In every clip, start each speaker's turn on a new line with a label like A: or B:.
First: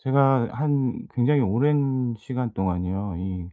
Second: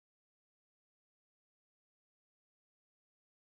A: 제가 한 굉장히 오랜 시간 동안이요. 이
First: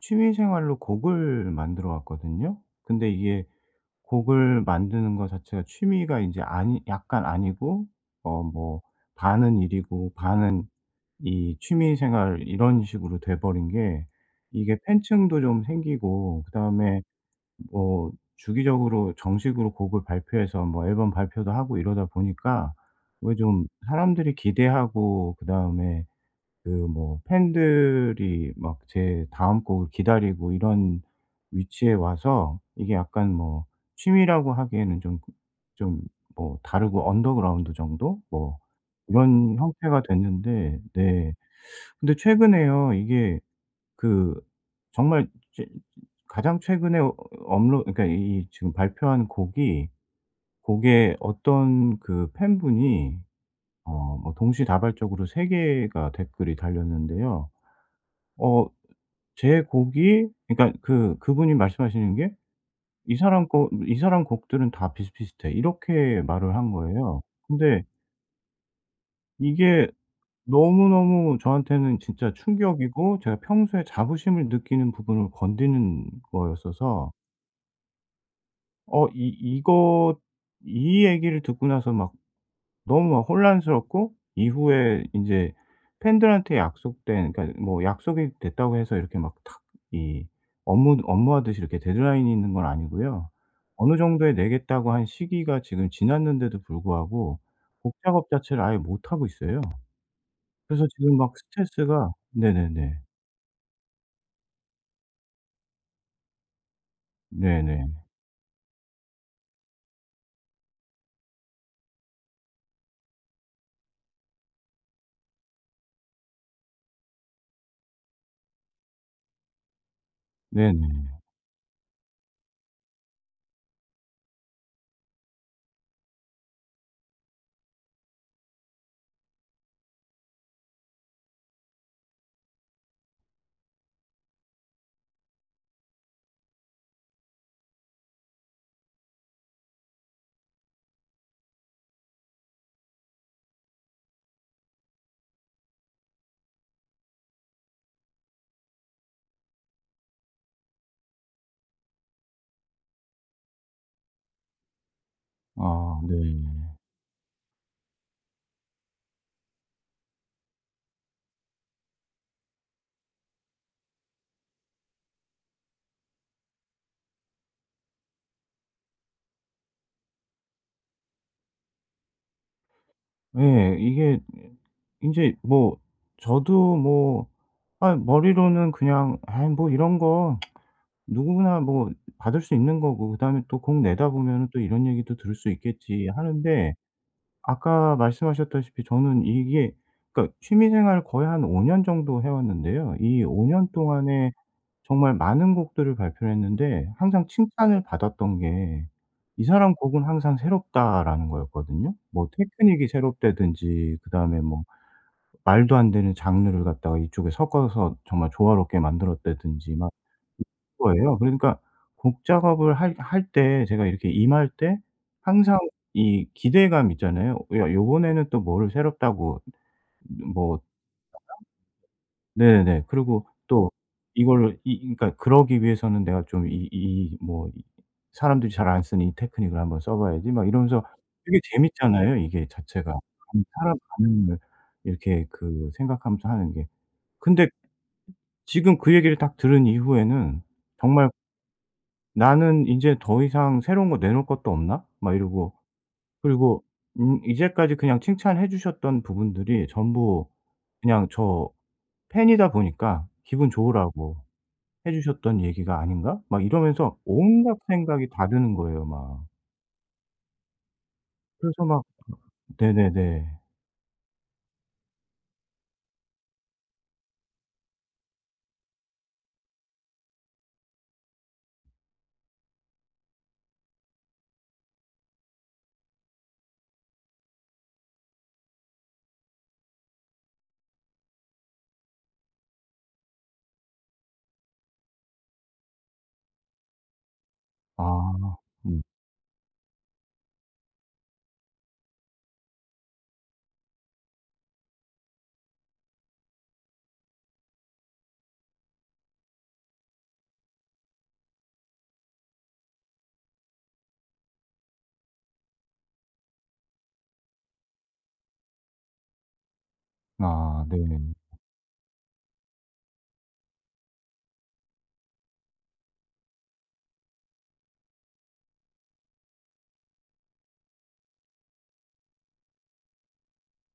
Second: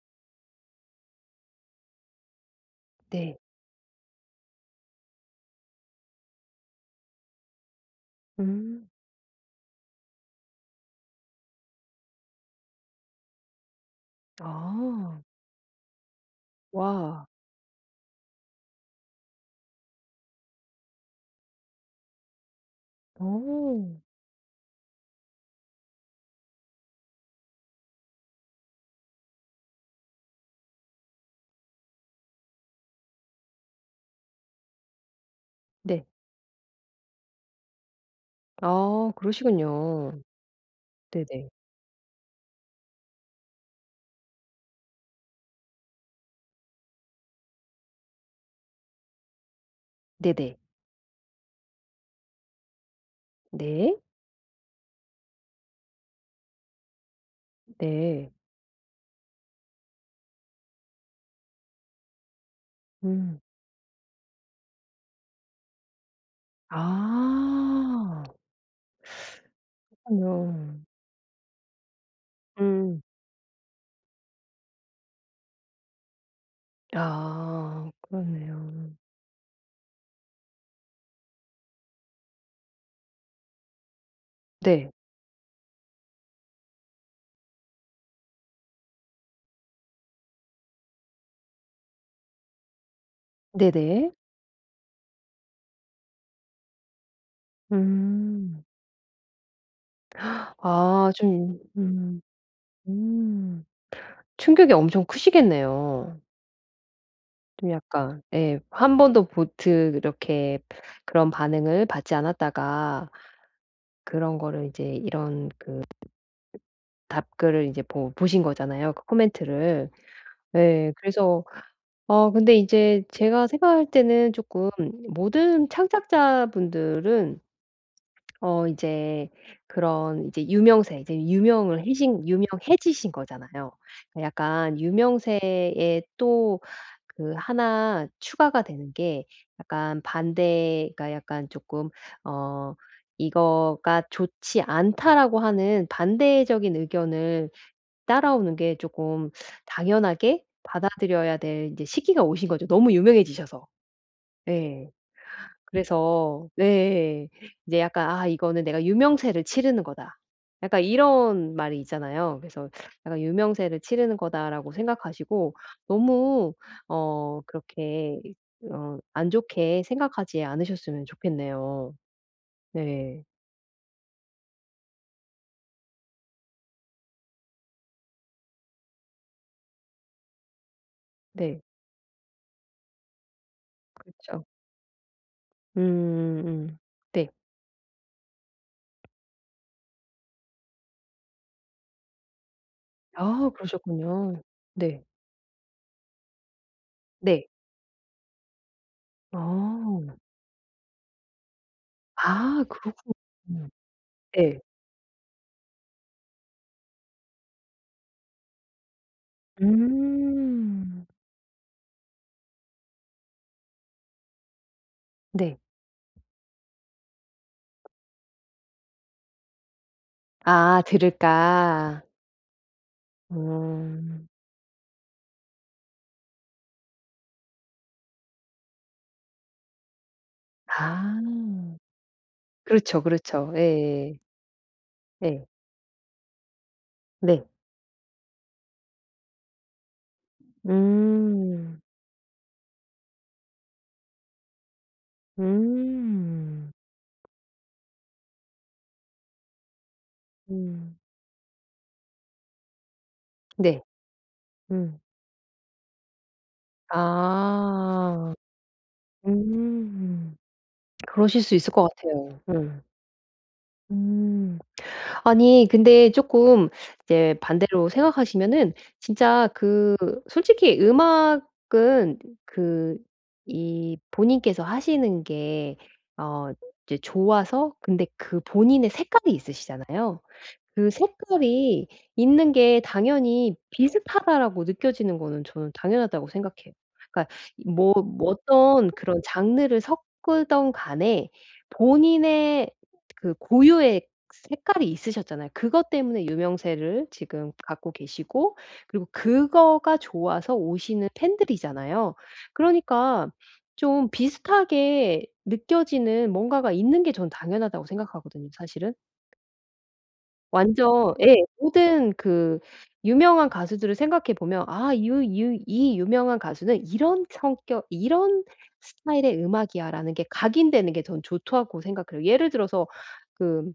A: 취미 생활로 곡을 만들어 왔거든요. 근데
B: 네.
A: 이게 곡을 만드는 거 자체가 취미가 인제 아니 약간 아니고 어 뭐
B: 음.
A: 반은 일이고 반은 이 취미 생활 이런 식으로 돼 버린 게 이게
B: 아.
A: 팬층도 좀 생기고 그다음에
B: 와.
A: 뭐 주기적으로 정식으로 곡을 발표해서 뭐 앨범 발표도 하고 이러다 보니까 어 좀
B: 오.
A: 사람들이 기대하고 그다음에 그 뭐 팬들이 막 제 다음 곡을 기다리고 이런 위치에 와서 이게 약간 뭐 취미라고 하기에는 좀 그 좀
B: 네.
A: 뭐 다르고 언더그라운드 정도 뭐
B: 아
A: 이런 형태가
B: 그러시군요.
A: 됐는데 네
B: 네네.
A: 근데 최근에요 이게 그 정말 제 가장 최근에 업로 그러니까 이 지금 발표한 곡이
B: 네네.
A: 곡에 어떤 그 팬 분이
B: 네.
A: 어 뭐 동시다발적으로 3 개가 댓글이 달렸는데요.
B: 네.
A: 어 제 곡이 그니까 그 그분이 말씀하시는 게 "이
B: 음.
A: 사람 거 이 사람 곡들은 다 비슷비슷해." 이렇게 말을 한 거예요. 근데
B: 아.
A: 이게
B: 그렇군요.
A: 너무너무 저한테는 진짜
B: 음.
A: 충격이고 제가 평소에 자부심을 느끼는 부분을 건드는 거였어서
B: 아 그러네요.
A: 어 이 이거 이 얘기를 듣고 나서 막 너무 막 혼란스럽고
B: 네.
A: 이후에 인제 팬들한테 약속된 그러니까 뭐 약속이 됐다고 해서 이렇게 막 탁 이 업무 업무하듯이 이렇게 데드라인이 있는 건 아니고요. 어느
B: 네네.
A: 정도에 내겠다고 한 시기가 지금 지났는데도 불구하고 곡 작업 자체를
B: 음.
A: 아예 못 하고 있어요. 그래서
B: 아
A: 지금 막
B: 좀
A: 스트레스가
B: 음.
A: 네네네.
B: 음 충격이 엄청 크시겠네요. 좀
A: 네네.
B: 약간 예. 한 번도 보트 이렇게 그런 반응을 받지 않았다가 그런 거를 이제 이런 그 답글을 이제 보 보신 거잖아요 그 코멘트를. 예.
A: 네네.
B: 그래서 어 근데 인제 제가 생각할 때는 조금 모든 창작자 분들은 어 인제 그런 이제 유명세 이제 유명을 해신 유명해지신 거잖아요. 그 약간 유명세에 또 그 1 추가가 되는 게 약간 반대가 약간 쪼끔 어 "이거가 좋지 않다."라고 하는 반대적인 의견을 따라오는 게 조금 당연하게 받아들여야 될 이제 시기가 오신 거죠 너무 유명해지셔서. 네.
A: 아
B: 그래서 네
A: 네네.
B: 예. 이제 약간 아 이거는 '내가 유명세를 치르는 거다.' 약간 이런 말이 있잖아요. 그래서 약간 '유명세를 치르는 거다.'라고 생각하시고 너무 어 그렇게 이 어 안 좋게 생각하지 않으셨으면 좋겠네요. 네.
A: 예. 이게 에 인제 뭐 저도 뭐 아이 머리로는 그냥 '아 뭐 이런 거 누구나
B: 네.
A: 뭐 받을 수 있는 거고 그다음에 또 곡 내다
B: 그쵸.
A: 보면은 또 이런 얘기도 들을 수 있겠지.' 하는데.
B: 음음음 네.
A: 아까 말씀하셨다시피 저는 이게 그러니까 취미 생활을 거의 한 5 년 정도 해 왔는데요. 이 5
B: 아
A: 년 동안에
B: 그러셨군요. 네.
A: 정말 많은 곡들을 발표를 했는데 항상
B: 네.
A: 칭찬을 받았던 게 "이 사람 곡은
B: 아.
A: 항상 새롭다."라는 거였거든요. 뭐
B: 아
A: 테크닉이
B: 그렇군요.
A: 새롭다든지 그다음에
B: 예.
A: 뭐 말도 안 되는 장르를 갖다가 이쪽에 섞어서 정말 조화롭게 만들었다든지 막 이런
B: 음.
A: 거예요. 그러니까 곡 작업을 할 할 때 제가 이렇게 임할 때 항상
B: 네.
A: 이 기대감이 있잖아요. '야 이번에는 또 뭐를 새롭다고 뭐'
B: 아 들을까.
A: [unintelligible] 네네. 그러고 또
B: 음.
A: 이걸 이 이 그니까 그러기 위해서는 내가 좀 이 이 뭐 이 '사람들이 잘 안 쓰는 이 테크닉을 한번 써 봐야지.' 막 이러면서
B: 아.
A: 되게 재밌잖아요 이게 자체가.
B: 그렇죠,
A: 다른
B: 그렇죠.
A: 사람
B: 예예.
A: 반응을 이렇게
B: 예.
A: 그 생각하면서 하는 게.
B: 네.
A: 근데 지금 그 얘기를 딱 들은 이후에는 정말
B: 음.
A: 나는 인제 더 이상 새로운 거 내놓을 것도 없나? 막 이러고. 그리고
B: 음.
A: 음 이제까지 그냥 칭찬해 주셨던 부분들이 전부
B: 음.
A: 그냥 저 팬이다 보니까 '기분
B: 네.
A: 좋으라고 해
B: 음.
A: 주셨던 얘기가 아닌가?' 막 이러면서 온갖 생각이 다
B: 아.
A: 드는 거예요 막.
B: 음. 그러실 수
A: 그래서
B: 있을
A: 막
B: 것 같아요. 음.
A: 네네네.
B: 음. 아니 근데 쪼끔 이제 반대로 생각하시면은 진짜 그 솔직히 음악은 그 이 본인께서 하시는 게 어 이제 좋아서 근데 그 본인의 색깔이 있으시잖아요. 그 색깔이 있는 게 당연히 '비슷하다.'라고 느껴지는 거는 저는 당연하다고 생각해요. 그러니까 이 뭐 뭐
A: 아. 음.
B: 어떤 그런 장르를 섞든 간에 본인의 그 고유의 색깔이 있으셨잖아요. 그것 때문에 유명세를 지금 갖고 계시고 그리고 그거가 좋아서 오시는 팬들이잖아요. 그러니까 좀 비슷하게 느껴지는 뭔가가 있는 게 전 '당연하다.'고 생각하거든요 사실은?
A: 아 네네.
B: 완전 예 모든 그 유명한 가수들을 생각해 보면 '아 유 유 이 유명한 가수는 이런 성격 이런 스타일의 음악이야.'라는 게 각인되는 게 저는 좋다고 생각해요. 예를 들어서 그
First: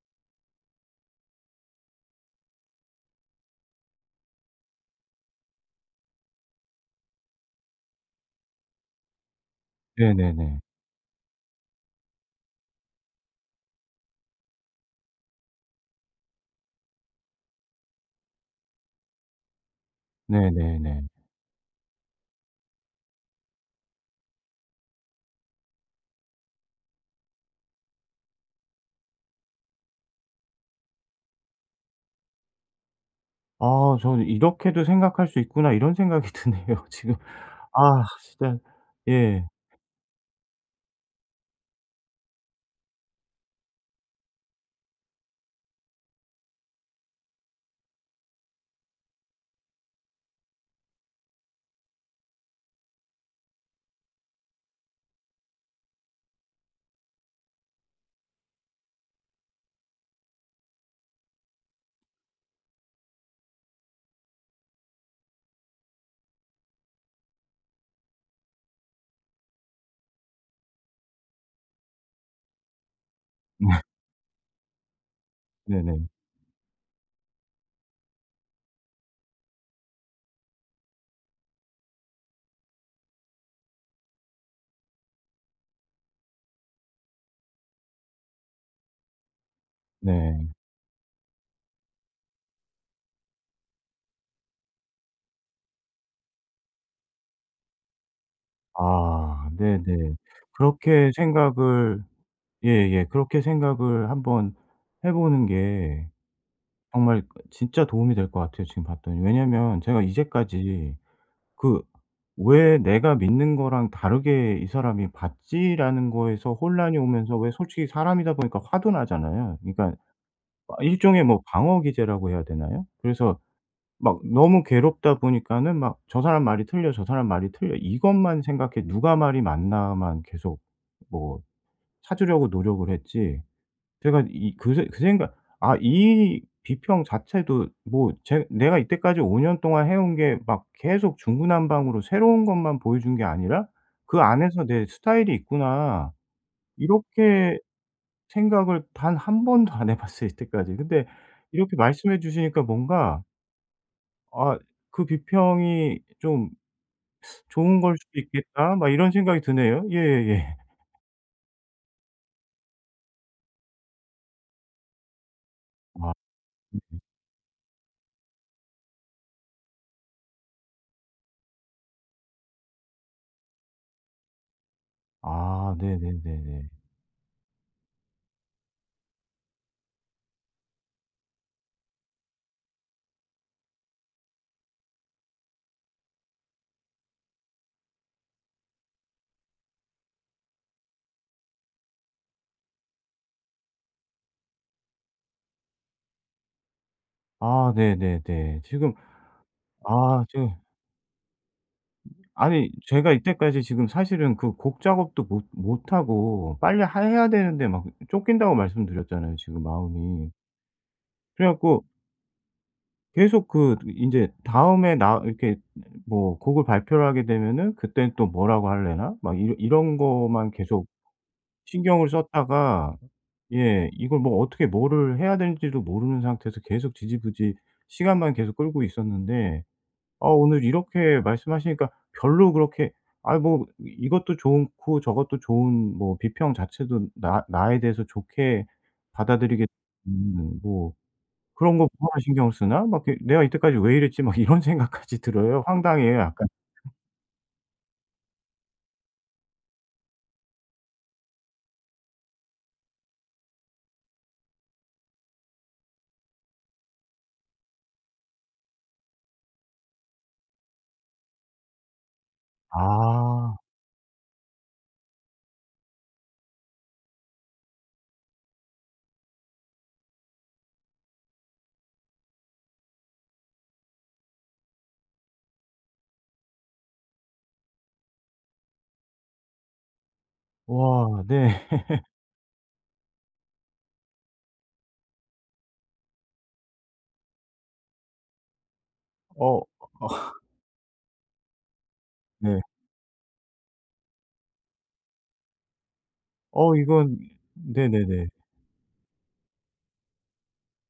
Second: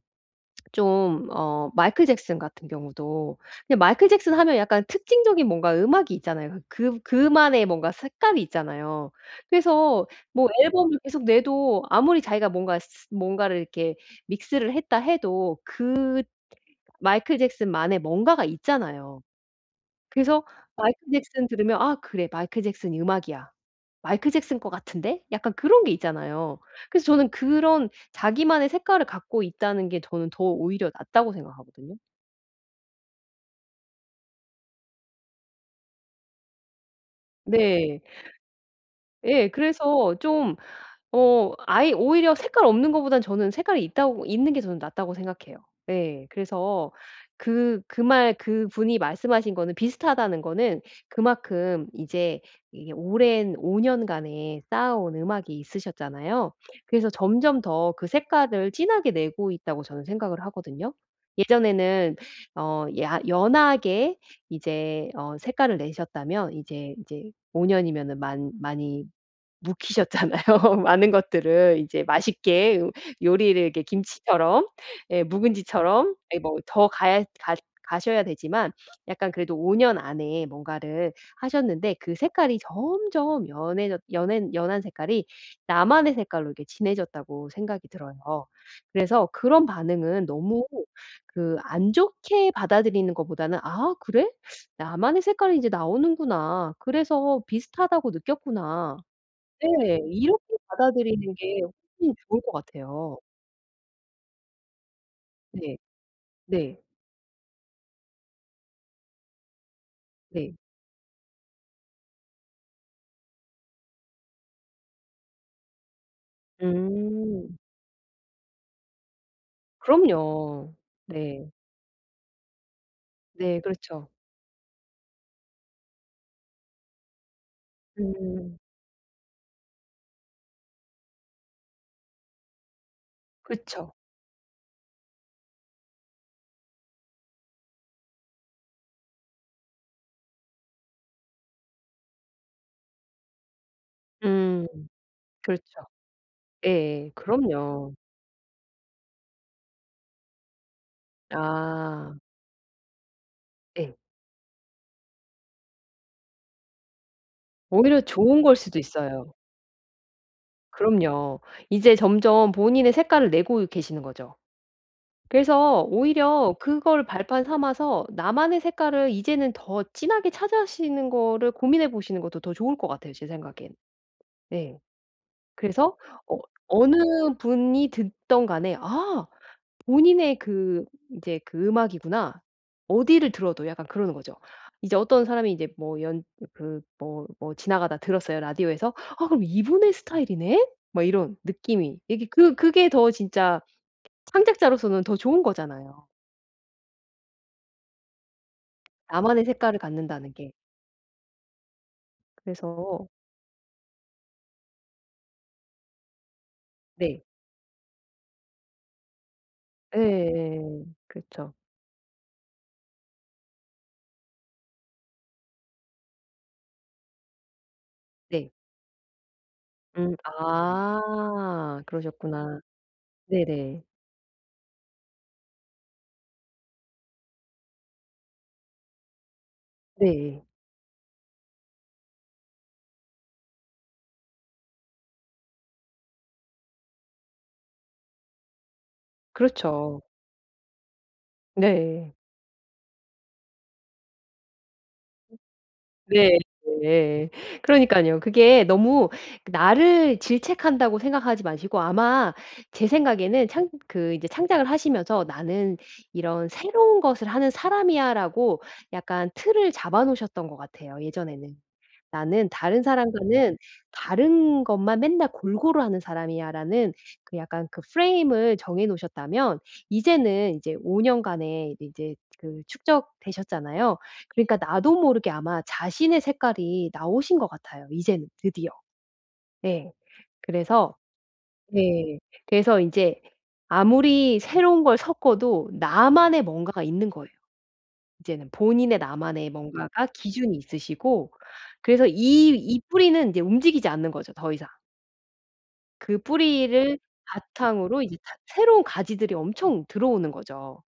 B: 좀 어 마이클 잭슨 같은 경우도 근데 마이클 잭슨 하면 약간 특징적인 뭔가 음악이 있잖아요. 그 그 그만의 뭔가 색감이 있잖아요. 그래서 뭐
A: 네네네.
B: 앨범을 계속 내도 아무리 자기가 뭔가 스 스 뭔가를 이렇게 믹스를 했다 해도 그 마이클 잭슨만의 뭔가가 있잖아요. 그래서 마이클
A: 네네네.
B: 잭슨 들으면 '아 그래. 마이클 잭슨이 음악이야. 마이클 잭슨 거 같은데?' 약간 그런 게 있잖아요. 그래서 저는 그런 자기만의 색깔을 갖고 있다는 게 저는 더 오히려 낫다고 생각하거든요.
A: 아 저는 '이렇게도 생각할 수 있구나.' 이런 생각이 드네요 지금.
B: 네.
A: 아 진짜 예.
B: 예 그래서 좀 어 아예 오히려 색깔 없는 거보다는 저는 색깔이 있다고 있는 게 저는 낫다고 생각해요. 예. 그래서 그 그 말 그분이 말씀하신 거는 비슷하다는 거는 그만큼 이제 이게 오랜 5 년간에 쌓아온 음악이 있으셨잖아요. 그래서 점점 더 그 색깔을 진하게 내고 있다고 저는 생각을 하거든요. 예전에는 어 야 연하게 이제 어 색깔을 내셨다면 이제 이제 5 년이면은 많 많이 묵히셨잖아요. 많은 것들을 이제 맛있게 요 요리를
A: 네.
B: 이렇게 김치처럼 예
A: 네네.
B: 묵은지처럼 네 뭐 더 가야 갓 가셔야 되지만 약간 그래도 5 년 안에 뭔가를 하셨는데 그 색깔이 점점 연해졌 연해 연한 색깔이 나만의 색깔로 이렇게 진해졌다고 생각이 들어요. 그래서 그런 반응은
A: 네.
B: 너무 그 안 좋게 받아들이는 거보다는 '아 그래? 나만의 색깔이 이제 나오는구나. 그래서 비슷하다고 느꼈구나.'
A: 아.
B: 네.
A: 네네.
B: 이렇게
A: 그렇게
B: 받아들이는 게
A: 생각을
B: 훨씬 좋을 것
A: 예예
B: 같아요.
A: 그렇게 생각을 한번 해 보는
B: 네.
A: 게
B: 네.
A: 정말 진짜 도움이 될 것 같아요 지금 봤더니. 왜냐면 제가
B: 네.
A: 이제까지 그 '왜 내가 믿는 거랑 다르게 이 사람이 봤지?'라는 거에서 혼란이 오면서 왜
B: 음.
A: 솔직히 사람이다 보니까 화도 나잖아요. 그니깐 아
B: 그럼요.
A: 일종의 뭐
B: 네.
A: 방어기제라고 해야 되나요? 그래서
B: 네, 그렇죠.
A: 막 너무 괴롭다 보니까는 막 '저 사람 말이 틀려, 저 사람 말이 틀려.' 이것만
B: 음.
A: 생각해 누가 말이 맞나만 계속 뭐 찾으려고 노력을 했지
B: 그쵸.
A: 제가 이 그 새 그 생각 아 이 비평 자체도 뭐 제 '내가 이때까지 5 년 동안 해 온 게 막 계속 중구난방으로 새로운 것만 보여준 게 아니라 그 안에서
B: 음.
A: 내 스타일이
B: 그렇죠.
A: 있구나.'
B: 예.
A: 이렇게
B: 그럼요.
A: 생각을 단 1 번도 안 해 봤어요 이때까지. 근데 이렇게
B: 아.
A: 말씀해 주시니까 뭔가
B: 예.
A: 아 '그 비평이 좀 좋은 거일
B: 오히려
A: 수도
B: 좋은 걸
A: 있겠다.'
B: 수도
A: 막 이런
B: 있어요.
A: 생각이 드네요. 예 예 예.
B: 그럼요. 이제 점점 본인의 색깔을 내고 계시는 거죠. 그래서
A: 아.
B: 오히려
A: [unintelligible]
B: 그걸 발판 삼아서 나만의 색깔을 이제는 더 진하게 찾아시는 거를 고민해 보시는 것도 더 좋을 것 같아요 제 생각엔. 예.
A: 아 네
B: 그래서
A: 네 네
B: 어
A: 네.
B: 어느 분이 듣든 간에 '아! 본인의 그 이제 그 음악이구나.' 어디를 들어도 약간 그러는 거죠. 이제 어떤 사람이 이제 뭐 연 그 뭐 뭐 지나가다 들었어요 라디오에서? '아 그럼 이분의 스타일이네?' 뭐 이런 느낌이 이게 그 그게 더 진짜 창작자로서는 더 좋은 거잖아요.
A: 아. 네 네 네. 지금
B: 나만의 색깔을
A: 아
B: 갖는다는 게
A: 지금 아니
B: 그래서
A: 제가 이때까지 지금 사실은 그 곡 작업도 못 못 하고 빨리 하
B: 네.
A: 해야 되는데 막 쫓긴다고 말씀드렸잖아요, 지금 마음이.
B: 예.
A: 그래
B: 그쵸.
A: 갖고 계속 그 드 인제 '다음에 나 이렇게 [unintelligible] 뭐 곡을 발표를 하게 되면은 그때는 또
B: 네.
A: 뭐라고 하려나?' 막 이런 이런
B: 음
A: 거만 계속
B: 아.
A: 신경을
B: 그러셨구나.
A: 썼다가
B: 네 네.
A: 예 이걸 뭐 어떻게 뭐를 해야 될지도 모르는 상태에서 계속 지지부진 시간만 계속 끌고 있었는데 아
B: 네.
A: 오늘 이렇게 말씀하시니까 별로 그렇게 '아이 뭐 이것도 좋은 고 저것도 좋은 뭐 비평 자체도 나 나에 대해서 좋게 받아들이겠
B: 그렇죠.
A: 음 뭐 그런 거
B: 네.
A: 뭐하러 신경을 쓰나? 막 이렇게 내가 이때까지 왜 이랬지?' 막 이런 생각까지 들어요. 황당해요
B: 네
A: 약간.
B: 네. 그러니깐요. 그게 너무 나를 질책한다고 생각하지 마시고 아마 제 생각에는 창 그 이제 창작을 하시면서 '나는 이런 새로운 것을 하는 사람이야.' 라고 약간 틀을 잡아 놓으셨던 것 같아요 예전에는. '나는 다른
A: 아.
B: 사람과는 다른 것만 맨날 골고루 하는 사람이야.' 라는 그 약간 그 프레임을 정해 놓으셨다면 이제는 이제 5 년간의 이제 그 축적되셨잖아요. 그러니까 나도 모르게 아마 자신의 색깔이 나오신 것 같아요 이제는 드디어. 예. 그래서
A: 와. 네.
B: ...네 그래서 이제 아무리 새로운 걸 섞어도 나만의 뭔가가 있는 거예요. 이제는 본인의 나만의
A: 어.
B: 뭔가가
A: 아.
B: 기준이 있으시고 그래서 이
A: 네.
B: 이 뿌리는 이제 움직이지 않는 거죠 더 이상. 그
A: 어
B: 뿌리를
A: 이건
B: 바탕으로 이제
A: 네네네.
B: 다 새로운 가지들이 엄청 들어오는 거죠.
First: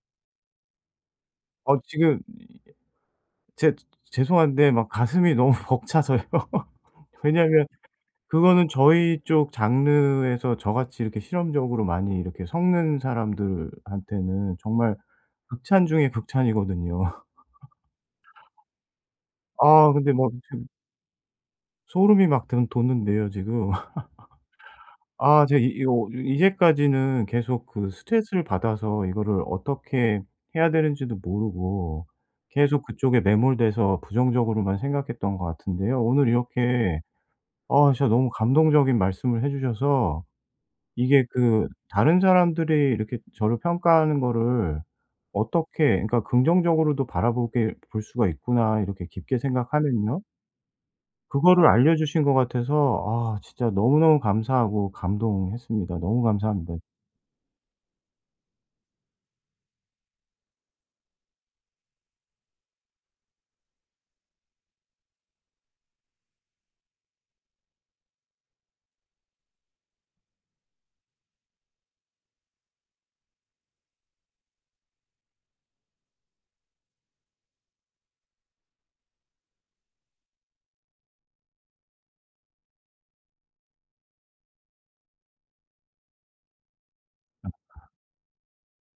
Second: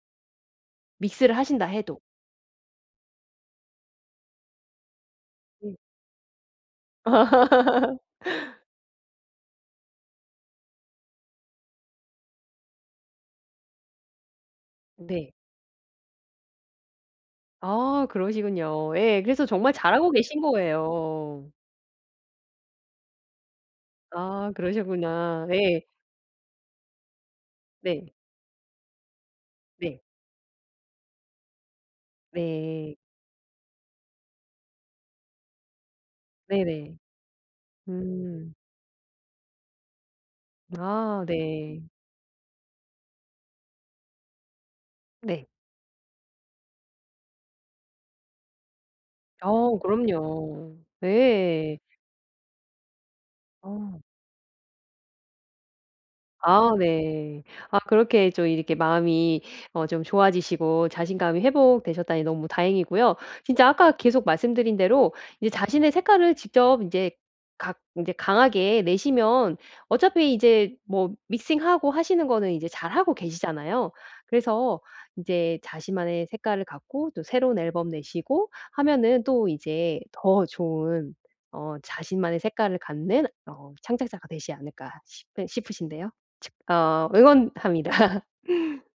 B: 믹스를 하신다
A: 어
B: 해도.
A: 지금 이 죄 죄송한데 막 가슴이 너무
B: 네.
A: 벅차서요. 왜냐하면 그거는 저희 쪽 장르에서 저같이 이렇게 실험적으로 많이 이렇게 섞는 사람들한테는 정말
B: 네.
A: 극찬 중의 극찬이거든요.
B: 아 그러시군요 예. 그래서 정말
A: 아
B: 잘하고
A: 근데 막
B: 계신
A: 지금
B: 거예요.
A: 소름이 막 드는 돋는데요 지금.
B: 아
A: 아
B: 그러시구나.
A: 제가 이
B: 예.
A: 이거 이제까지는 계속 그
B: 네.
A: 스트레스를 받아서 이거를
B: 네.
A: 어떻게 해야 되는지도 모르고 계속
B: 네.
A: 그쪽에 매몰돼서 부정적으로만 생각했던 것 같은데요. 오늘
B: 네네.
A: 이렇게 아 진짜 너무
B: 음.
A: 감동적인 말씀을 해 주셔서
B: 아
A: 이게 그
B: 네.
A: 다른 사람들이 이렇게 저를 평가하는 거를
B: 네.
A: 어떻게 그러니까 '긍정적으로도 바라보게 볼 수가 있구나.' 이렇게 깊게
B: 아
A: 생각하면요?
B: 그럼요.
A: 그거를
B: 예.
A: 알려 주신 것 같아서 아 진짜
B: 어.
A: 너무너무 감사하고 감동했습니다. 너무
B: 아
A: 감사합니다.
B: 네. 아 그렇게 좀 이렇게 마음이 어 좀 좋아지시고 자신감이 회복되셨다니 너무 다행이고요. 진짜 아까 계속 말씀드린 대로 이제 자신의 색깔을 직접 인제 각 이제 강하게 내시면 어차피 이제 뭐 믹싱하고 하시는 거는 이제 잘하고 계시잖아요. 그래서 인제 자신만의 색깔을 갖고 또 새로운 앨범 내시고 하면은 또 이제 더 좋은 어 '자신만의 색깔을 갖는 어 창작자가 되지 않을까?' 싶으 싶으신데요. 칙 어
A: [unintelligible]
B: 응원합니다.